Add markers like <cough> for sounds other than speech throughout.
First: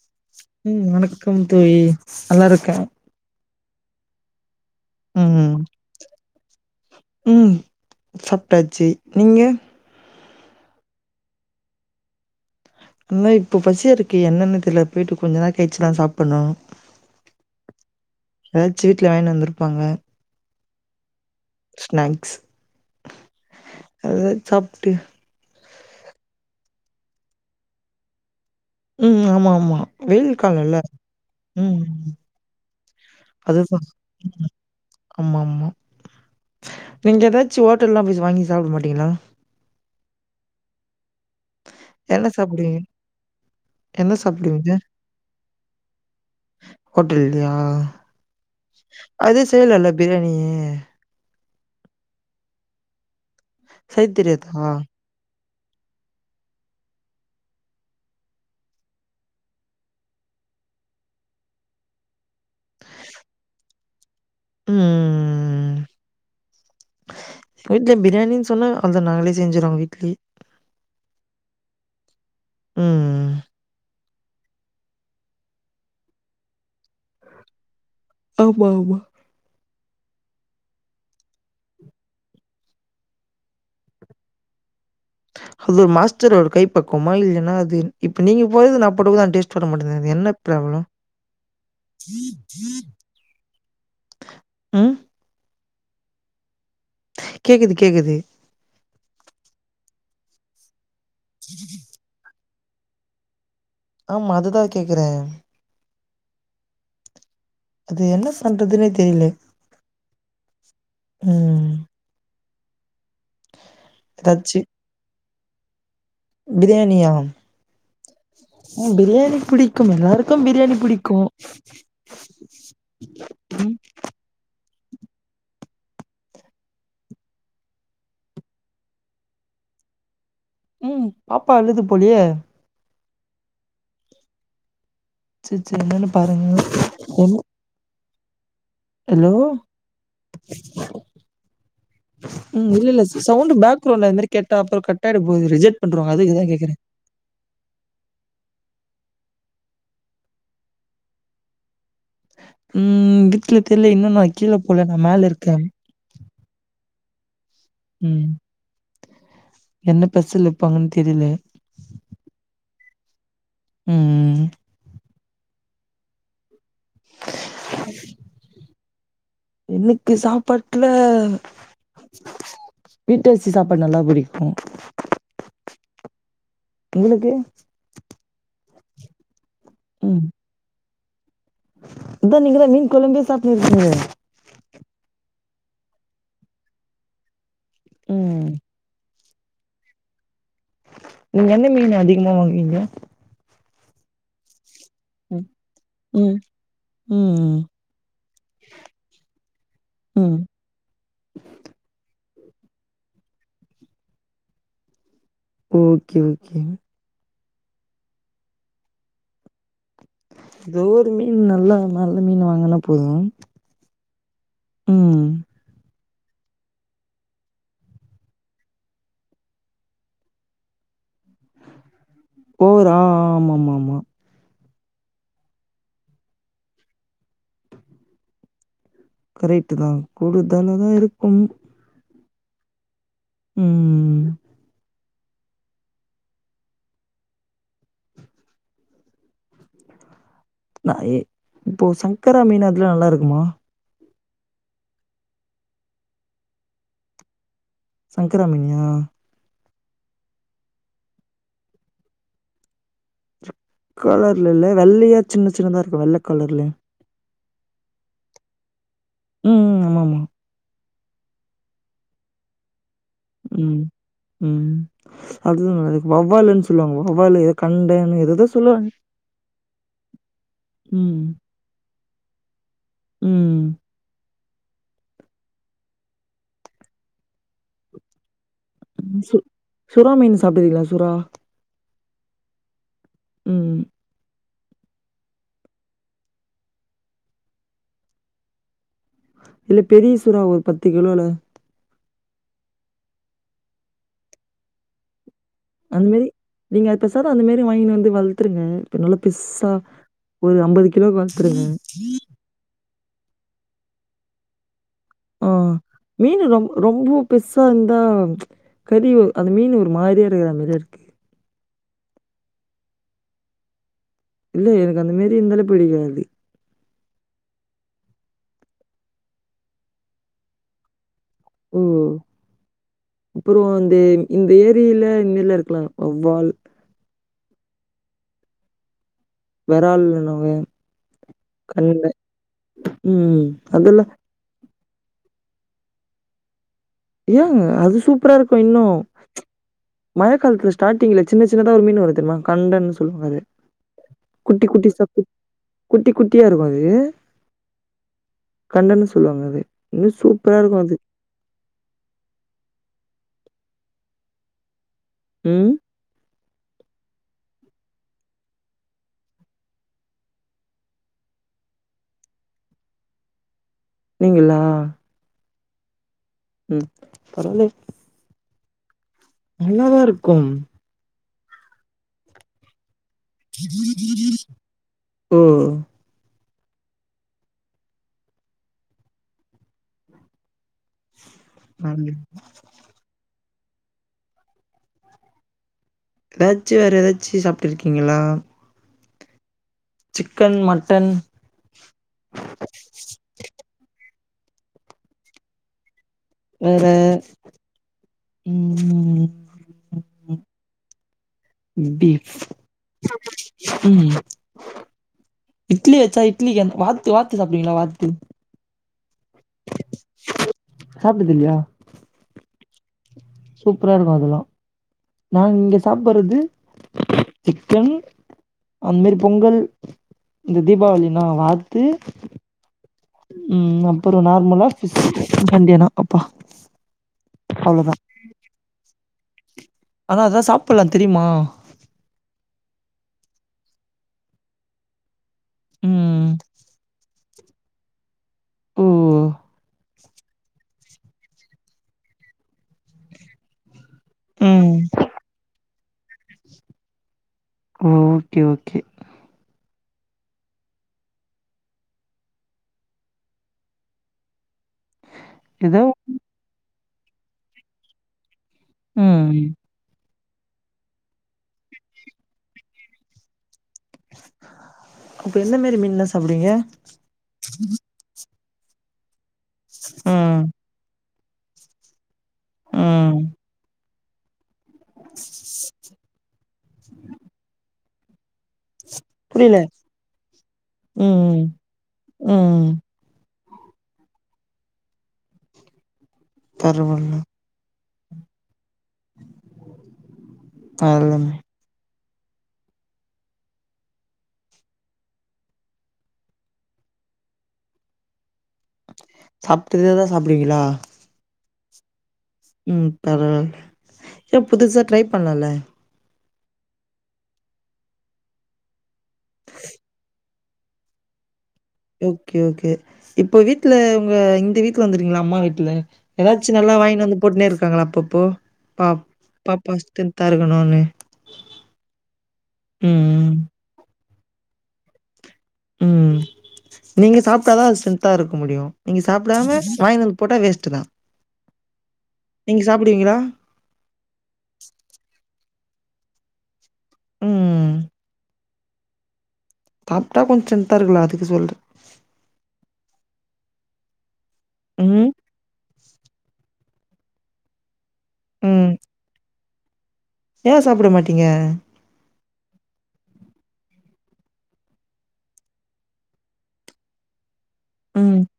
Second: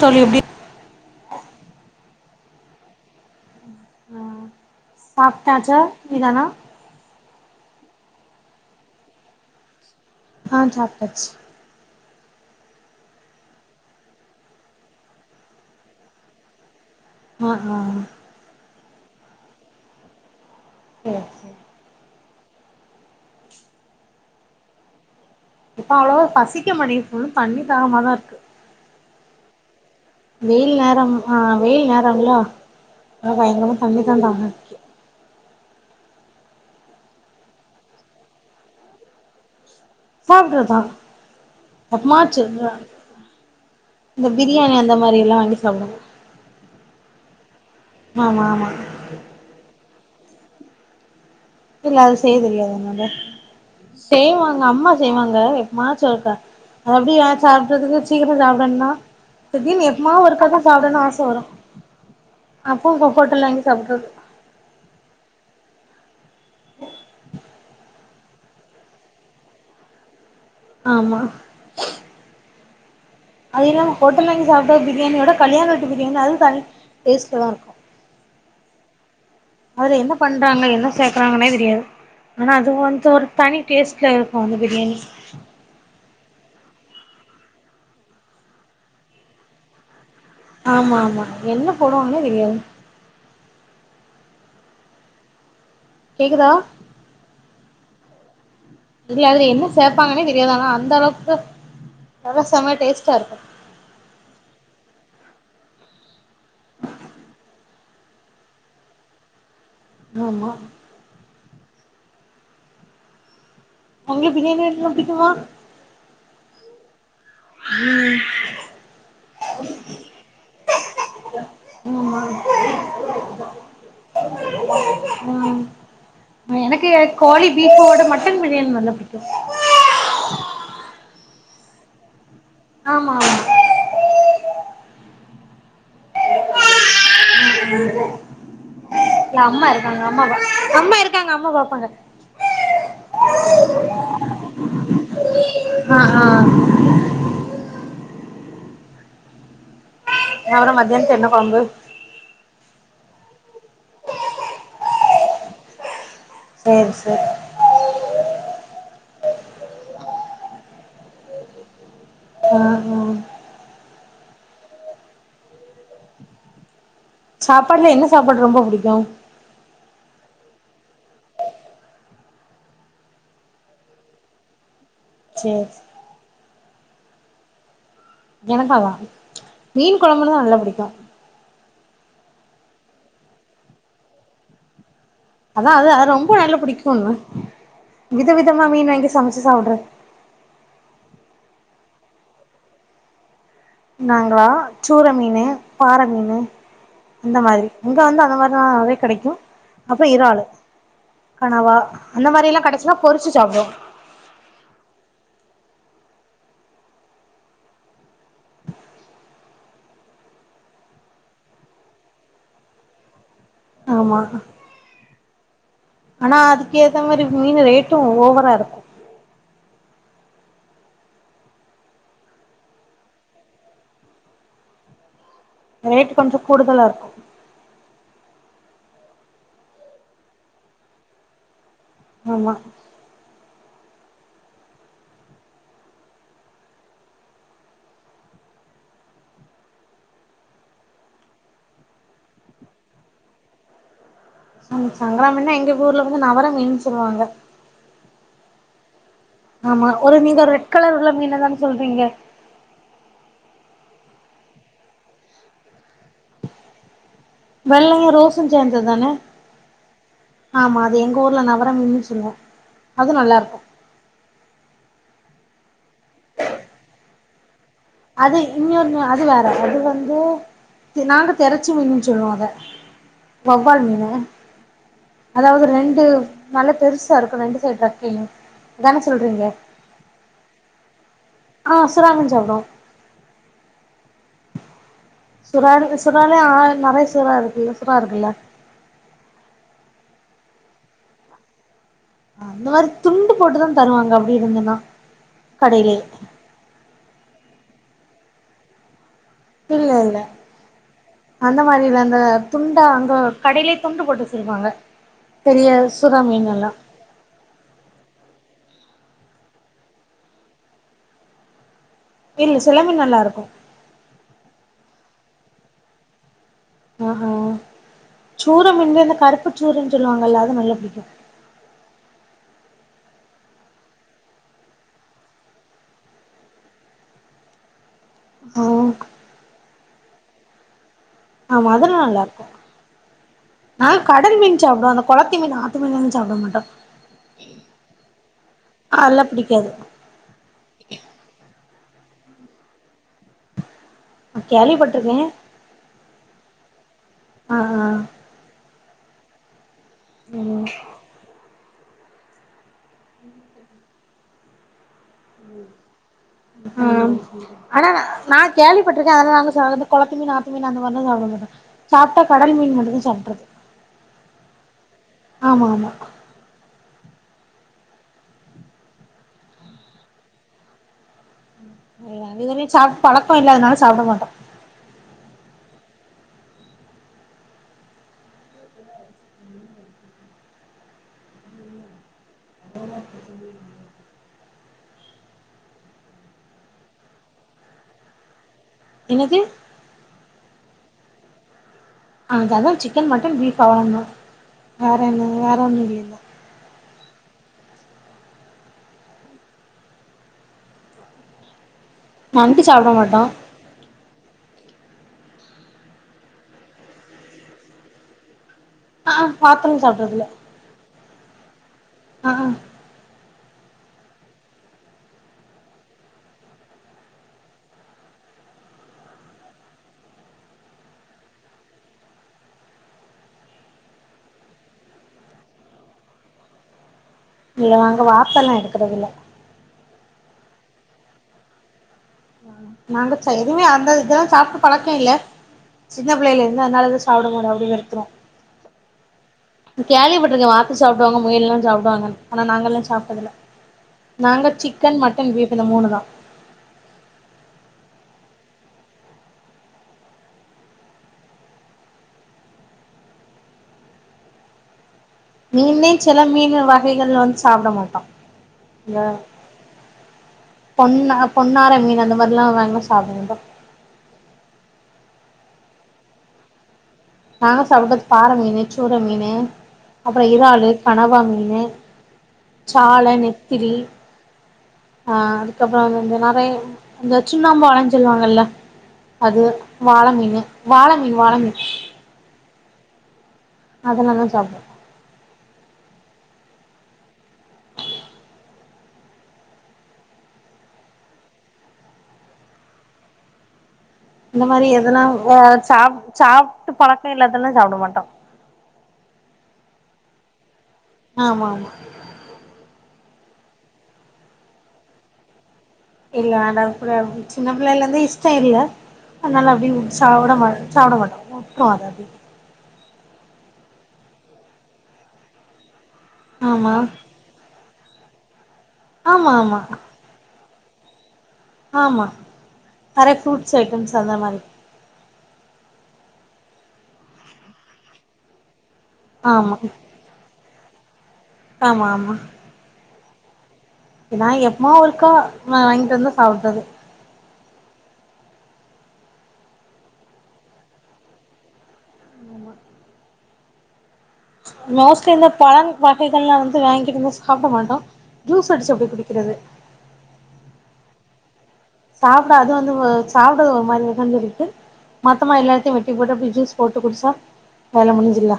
தோழி எப்டி ம் வணக்கம் தோழி நல்லா இருக்கே ம் சாப்டாச்சா இல்லனா ம் சாப்டாச்சி நீங்க ஆ சாப்டாச்சு இன்னு இப்ப பசியா இருக்கே என்னென்னு தெர்ல போயிட்டு கொஞ்ச நேரோ கழிச்சி தா சாப்புண்ணோ ஹ ஹா எதாச்சு வீட்ல‌ வாங்கிணு வந்திருப்பாங்க சேர் செரி னாக்ஸ் அதுதா சாப்ட்டு இப்ப அவ்ளோவா பசிக்க மாட்டிங்குது புல்லு தண்ணி தாகமா தா இருக்கு ம் ம் ஆமா ஆமா வெயில் காலல்ல நேரம் ஆ வெயில் நேரங்களா அதா அது பயங்கரமா தா ம் தண்ணிதா தாகமா ம் இருக்கு ஆமாம்மா நீங்க எதாச்சு ஹோட்டல்லா போய் வாங்கி சாப்ட மாட்டிங்ளா சாப்டுவா சாப் என்ன எப்பமாச்சு தா சாப்டுவீங்க என்ன இந்த பிரியாணி அந்த மாரி யெல்லா வாங்கி சாப்டுவாங்க ஹோட்டல்லையா ஆமா ஆமா அது செய்லால்ல பிராணியே இல்ல அது செய்ய தெரியாத என்னால செய்ய செய்வாங்க தெரியாதா அம்மா செய்வாங்க எப்பமாச்சி ஒருக்கா அப்டி சாப்டுறதுக்கு சீக்கிரோ சாப்டன்னா தீடிருன்னு எப்பமா ஒருக்கா தா சாப்டன்னு ஆச வரு அப்பவு ஹோட்டல்ல வாங்கி சாப்பட்றது ம்ம்ம் வீட்ல பிரியாணின் சொன்னா அத நாங்களே செஞ்சுருவோ வீட்லே ஆமா ம் அதில்லாம ஹோட்டல்ல வாங்கி சாப்டா பிரியாணியோட கல்யாண வீட்டு பிரியாணி அது தனி டேஸ்டதா இருக்கு ஆமா ஆமா அதுல என்ன பண்றாங்க என்ன சேக்கறாங்கன்னே தெரியாது ஆனா அது வந்து ஒரு தனி டேஸ்ட்ல இருக்கு அந்த பிரியாணி அது ஒரு மாஸ்டர் ஒரு கை பக்குவமா இல்லையனா அது இப்ப நீங்க போறது நா போட்றது டேஸ்டு வர மாட்டதுங்க அது என்ன பிராப்லம் ஆமா ஆமா என்ன போடுவாங்கன்னே தெரியாது ம் கேக்குதா கேக்குது கேக்குது இல்ல அதுல என்ன சேப்பாங்கன்னே தெரியாது ஆனா அந்த அளவுக்கு அது செம டேஸ்ட்டா இருக்கு ஆமா அதுதா கேக்கிறே அது என்ன பண்றதுன்னே தெரியலே ஆமா ம் உங்களுக்கு ஏதாச்சு பிரியாணியெல்லா பிடிக்குமா பிரியாணியா ம் ம் பிரியாணி பிடிக்கும் எல்லாருக்கு பிரியாணி பிடிக்கு ஆமா ஆம் ம் எனக்கு கோழி பீப்யோட மட்டன் பிரியாணி நல்லா பிடிக்கும் ம் பாப்பா அழுது போலயே ஆமா ஆமா சேரி சேரி என்னன்னு பாருங்க என் ஆங்க ஹலோ? இல்ல அம்மா இருக்காங்க அம்மா பா அம்மா இருக்காங்க அம்மா பாப்பாங்க ம் இல்லல்ல சவுண்டு பேக்ரவுண்ட்ல அதுமாரி கேட்டா அப்பறோ கட் ஆகிட போது ரிஜெக்ட் ஆ பண்ருவாங்க ஆ அதுக்குதா கேக்குறே ஏ புள்ள மத்யானதுக்கு என்ன கொழம்பு ம் இங்கருந்து கீழ தெர்ல இன்னு நா கீழ போல நா மேல இருக்கே சேரி சேரி ம் என்ன பசில இருபாங்கன்னு தெரில ஆ ஆ ம் சாப்பாடுல என்ன சாப்பாடு ரொம்ப புடிக்கு எனக்கு சாப்பாட்ல வீட்டரிசி சாப்பாடு நல்லா பிடிக்கு சேரி சே உங்களுக்கு எனக்காவா மீன் கொழம்புன்னா நல்லா பிடிக்கு இதா நீங்கதா மீன் கொழம்பே சாப்டுன்னு இருக்கீங்களே அதா அது அது ரொம்ப நல்லா பிடிக்குன்னே வித ம் விதமா மீன் வாங்கி சமைச்சி சாப்டுருவே நீங்க என்ன மீன் அதிகமா வாங்குவீங்க நாங்களா சூர மீனு ம் பாற ம் மீனு அந்த ம் மாதிரி இங்க வந்து அந்த மாரிதா நெறய கெடைக்கு அப்ப ம் இறாலு கணவா அந்த மாரி எல்லா கெடச்சின்னா பொறிச்சி சாப்டுவோ ஓகே ஓகேங்க எதோ ஒரு மீன் நல்ல நல்ல மீன் வாங்கனா போது ஆமா ம் ஆனா அதுக்கு ஏத்த மாரி மீனு ரேட்டு ஓவரா இருக்கு ஓவரா ஆமா ஆமா ஆமா ரேட் கொஞ்சோ கூடுதலா இருக்கு கரெக்ட்தா கூடுதலா தா இருக்கு ஆமா ம் நா ஏ இப்போ சங்கரா மீன் அதெல்லா நல்லா இருக்குமா அங்க சங்கரா மீன்னா எங்க ஊர்ல வந்து நவர மீன்னு சொல்வாங்க சங்கரா மீனயா ஆமா ஒரு மீன் நீங்க ரெட் கலர் உள்ள மீன தான சொல்றீங்க கலர்ல இல்ல வெள்ளயா சின்ன சின்னதா இருக்கும் வெள்ள கலர்ல வெள்ளயா ரோசும் சேந்த தானே ம் ஆமாமா ஆமா அது எங்க ஊர்ல நவர மீன்னு சொல்வோ அது நல்லா இருக்கும் ம் ம் அதே மீன வவ்வால்ன்னு சொல்வாங்க வவ்வாலு கண்ட அது இன்னொன்னு அது வேற அது வந்து ம் நாங்க தெரச்சு மீன்னுன் சொல்வோ அத ம் வவ்வால் மீனு அதாவ்து ரெண்டு நல்ல பெருசா இருக்கும் ரெண்டு சைடு ரக்கையு அதான சு சொல்றீங்க சுறா மீன் சாப்ட்ருக்ங்களா சுறா ஆ சுறா மீன் சாப்டுவோ ம் சுறாவே சுறாலே ஆ நெறைய சுறா இருக்குல்ல சுறா இருக்குல்ல இல்ல பெரிய சுறா ஒரு பத்து கிலோல அந்த மாரி துண்டு போட்டுதா தருவாங்க அப்டி இருந்துன்னா கடையிலயே அந்த மாரி நீங்க அத பெசாத அந்த மாரி வாங்கின் வந்து வள்த்ருங்க நல்ல பெர்சா இல்ல இல்ல ஒரு அம்பது கிலோக்கு அந்த வள்த்ருங்க மாரி இல்ல அந்த துண்டா அங்க கடைய்லே துண்டு போட்டு வச்சிருப்பாங்க பெரிய சுறா மீனு எல்லா பெர்சா இருந்தா கறியே அந்த மீன் ஒரு மாரியா இருக்கிறமாரி இருக்கு இல்ல சில மீன் நல்லா இருக்கும் இல்ல எனக்கு அந்த மாரி இந்தாலே பிடிக்காது அ ஆ சூர மீன்ல இந்த கருப்பு சூரன்னு சொல்வாங்கல்லா அது நல்லா பிடிக்கோ ஓ அப்புறோ இந்த இந்த ஏரியில இந் மீன்லா இருக்குல வவ்வால் அ வெரால் மீன் வங்க ஆமா அது நல்லா இருக்கும் ம். நா அதெல்லாம் கடல் மீன் சாப்டுவாங்க கொளத்தி மீன் ஆத்து மீன்ல்லா சாப்ட மாட்டோ ஏங்க அது சூப்பரா இருக்கும் இன்னும் அதெல்லா பிடிக்காது மழக்காலத்ல ஸ்டார்டிங்ல சின்ன சின்னதா ஒரு மீன் வர்றோ தெரிமா கண்டன் சொல்வாங்க அது குட்டி குட்டி கேள்விப்பட்டிருக்கே சப்பு குட்டி குட்டியா இருக்கோ அது ஆ ஆ கல்லன்னு சொல்வாங்க அது இன்னு சூப்பரா ம் இருக்கோ அது ம் ஆ ஆனா நா நா கேள்விப்பட்ருக்கே அதனால நாங்க சாதாண கொளத்து மீன் ஆத்து மீன் அந்த மாரி தா சாப்டுவோமே சாப்ட்டா கடல் மீன் மட்டு தா சாப்ட்ருக்கோ நீங்களா ஆமா ஆமா ம் பரவாலே நல்லா தா இருக்கும் ம் அதுகளு சாப்ட்டு பழக்கோ இல்லாதனால சாப்ட மாட்டோ ஓ வர்லயா <inaudible> எதாச்சு வேற எதாச்சு சாப்ட்டிருக்கீங்களா என்னது சிக்கன் மட்டன் ஆ அதா சிக்கன் மட்டன் பீஃப் அவ்ளோ தா வேற என்ன வேற ஒன்னு இல்லைல வேற ம் ண்டி நண்டு சாப்ட மாட்டோ ம் இட்லி வெச்சா இட்லிக்கு அந் வாத்து வாத்து சாப்டுவீங்களா வாத்து ஆ வாத்துன் சாப்ட்டதில்ல சாப்டதில்லயா ஆ சூப்ரா இருக்கு அதெல்லா நாங்க இங்க சாப்பறது சிக்கன் அந் மாரி பொங்கல் இந்த தீபாவளினா வாத்து ம் அப்பரொ நார்மலா ஃபிஸ் ஸ் சண்டேயானா அப்பா இல்ல அவ்ளோதா நாங்க வாத்தெல்லா எடுக்கறதில்ல ஆனா அதா சாப்புல்லா தெரிமா நாங்க சா எதுமே அந்த இதெல்லா சாப்ட்டு பழக்கொ இல்ல சின்ன ம் புள்ளைல இருந்து அதனால அது சாப்ட மாட்டோ அப்டியே வெறுத்துருவோ ம் கேள்வி பட்ருக்கே வாத்து சாப்டுவாங்க முயல்லா சாப்டுவாங்கன் ஆனா நாங்கல்லா சாப்ட்டதில்ல நாங்க சிக்கன் மட்டன் பீஃப் இந்த மூணு தா ஓ ஓகே ஓக்கே ஏதோ மீனுமே சில மீன் வகைகள் வந்து சாப்ட மாட்டோ இந்த ம் பொண்ணா பொன்னாரமீன் அந்த மாரிலா வாங்குனாம் சாப்ட மாட்டோ அப்ப எந்த மேறி மீன்லா சாப்ட்வீங்க நாங்க சாப்ட்டது பாற மீனு சூற மீனு அப்பறோ ம் இறாலு கனவா மீனு சால ம் நெத்திலி ஆ அதுக்கப்பறோ வந்து நறய அந்த சுண்ணாம்பு ஆலன்னு சொல்லுவாங்கல்ல அது புரில வாள மீனு வாள மீன் வாள ம் மீன் ம் அதெல்லா தா சாப்டுவோ தெருவுல தெர்ல இந்த மாறி எதுனா ஒ சாப் சாப்ட்டு பழக்கொ இல்லாதெல்லா சாப்ட மாட்டோ சாப்ட்டதே தா சாப்டுவீங்களா ஆமாஆமா ம் தவறு ஏ புதுசா ட்ரை பண்லால இல்ல அதா கூட சின்ன புள்ளைல இருந்தே இஷ்டொ இல்ல அதனால அப்டிய உட் சாப்ட மாட் சாப்ட மாட்டோ வுட்ருவோ அத அப்டியே ஓகே ஓகே இப்ப வீட்ல உங்க இந்த வீட்ல வந்ருங்களா அம்மா வீட்ல எதாச்சு ஆமா நல்லா வாங்கினு வந்து பொட்னே இருக்காங்களா அப்பப்போ பாப் ஆமா ஆமா பாப்பா ஸ்ட்ரென்த்தா இருக்கணூனு ஆமா நெறைய ம் ஃப்ரூட்ஸ் ஐட்டம்ஸ் அந்த மாரி உம் நீங்க சாப்டாதா அது ஸ்ரென்தா இருக்க முடியு நீங்க ஆமா சாப்டாம வாங்கி வந் போட்டா வேஸ்டு தா ஆமா ஆமா நீங்க சாப்புடுவீங்களா நா எப்பமா ஒருக்கா வாங்கிட்டு வந்து சாப்புறது ம்ம் சாப்ட்டா கொஞ்ச ஸ்ட்ரெந்தா இருக்கலா அதுக்கு சொல்ற ம் மோஸ்ட்லி இந்த பழம் வகைகள்ல்லாம் வந்து வாங்கிட்டு வந்து சாப்ட மாட்டோ ஜூஸ் ம் அடிச்சு அப்டியே குடிக்கிறது ஏ சாப்புட மாட்டீங்க சாப்புட அது வந்து சாப்டது ஒரு மாரி விகஞ்ச ருக்கு மத்தமா எல்லாத்தையு வெட்டி போட்டு அப்டியே ஜூஸ் போட்டு குடிச்சா வேல ம். முடுச்சுல்லா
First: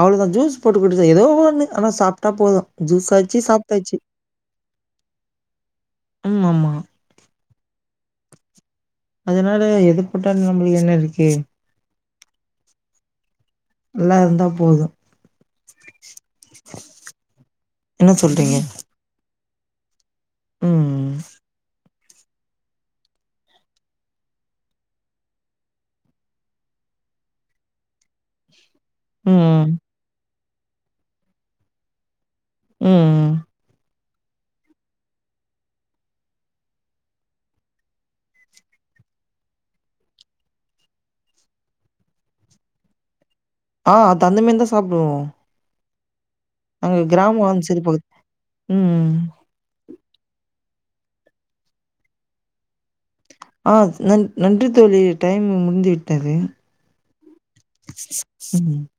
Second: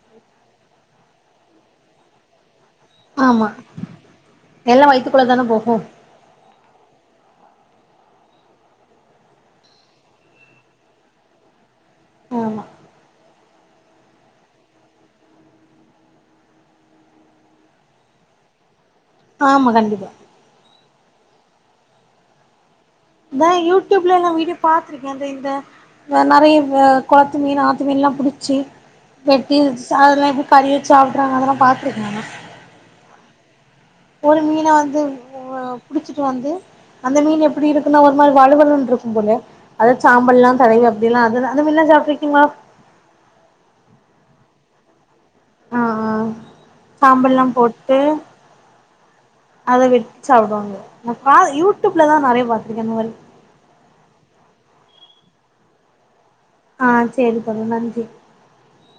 அவ்ளோதா ஜூஸ் போட்டு குடுச்சா ஏதோ ஒன்னு ஆன சாப்டா போது ஜூஸ் ஆச்சு ஆமா சாப்ட்டாச்சு எல்லா வயித்துக்குள்ள தான போகு ம் ஆமா அதனால எதுபோட்ட நம்மளுக்கு என்ன இருக்கு ஆமா நல்லார்ந்தா போது என்ன சொல்றீங்க ஆமா கண்டிப்பா உம் இத யூடியூப்ல லா வீடியோ பாத்ருக்கே அந்த இந்த வே நெறைய குளத்து மீன் ஆத்து மீன்லாம் புடிச்சி வெட்டி ம் அதெல்லா கறி வச்சு சாப்புட்றாங்க அதெல்லா பாத்துருக்கே அதெல்லா ம்ம் ஒரு மீன வந்து புடிச்சிட்டு வந்து அந்த மீன் எப்படி இருக்குன்னா ஒரு மாதிரி வலுவலுன்ரு இருக்கும் போல அத சாம்பல்லா தடவி அப்டி எல்லா அதுதா முன்னா சாப்ட்ருக்கீங்ளா ஆ தந்தமின்தா சாப்டுவோ ஆ ஆ அங்க சாம்பல்லா கிராமம் வந்து சரி போட்டு பகுது உம் ம் அத வெட்டி சாப்பிடுவாங்க நா பா யூடூப்லதா நெறைய பாத்துருக்கே இந்த மாரி ஆ ந நன்றி தோழி டைம் முடிந்து விட்டது ஆ சேரி புரோ நன்றி ம்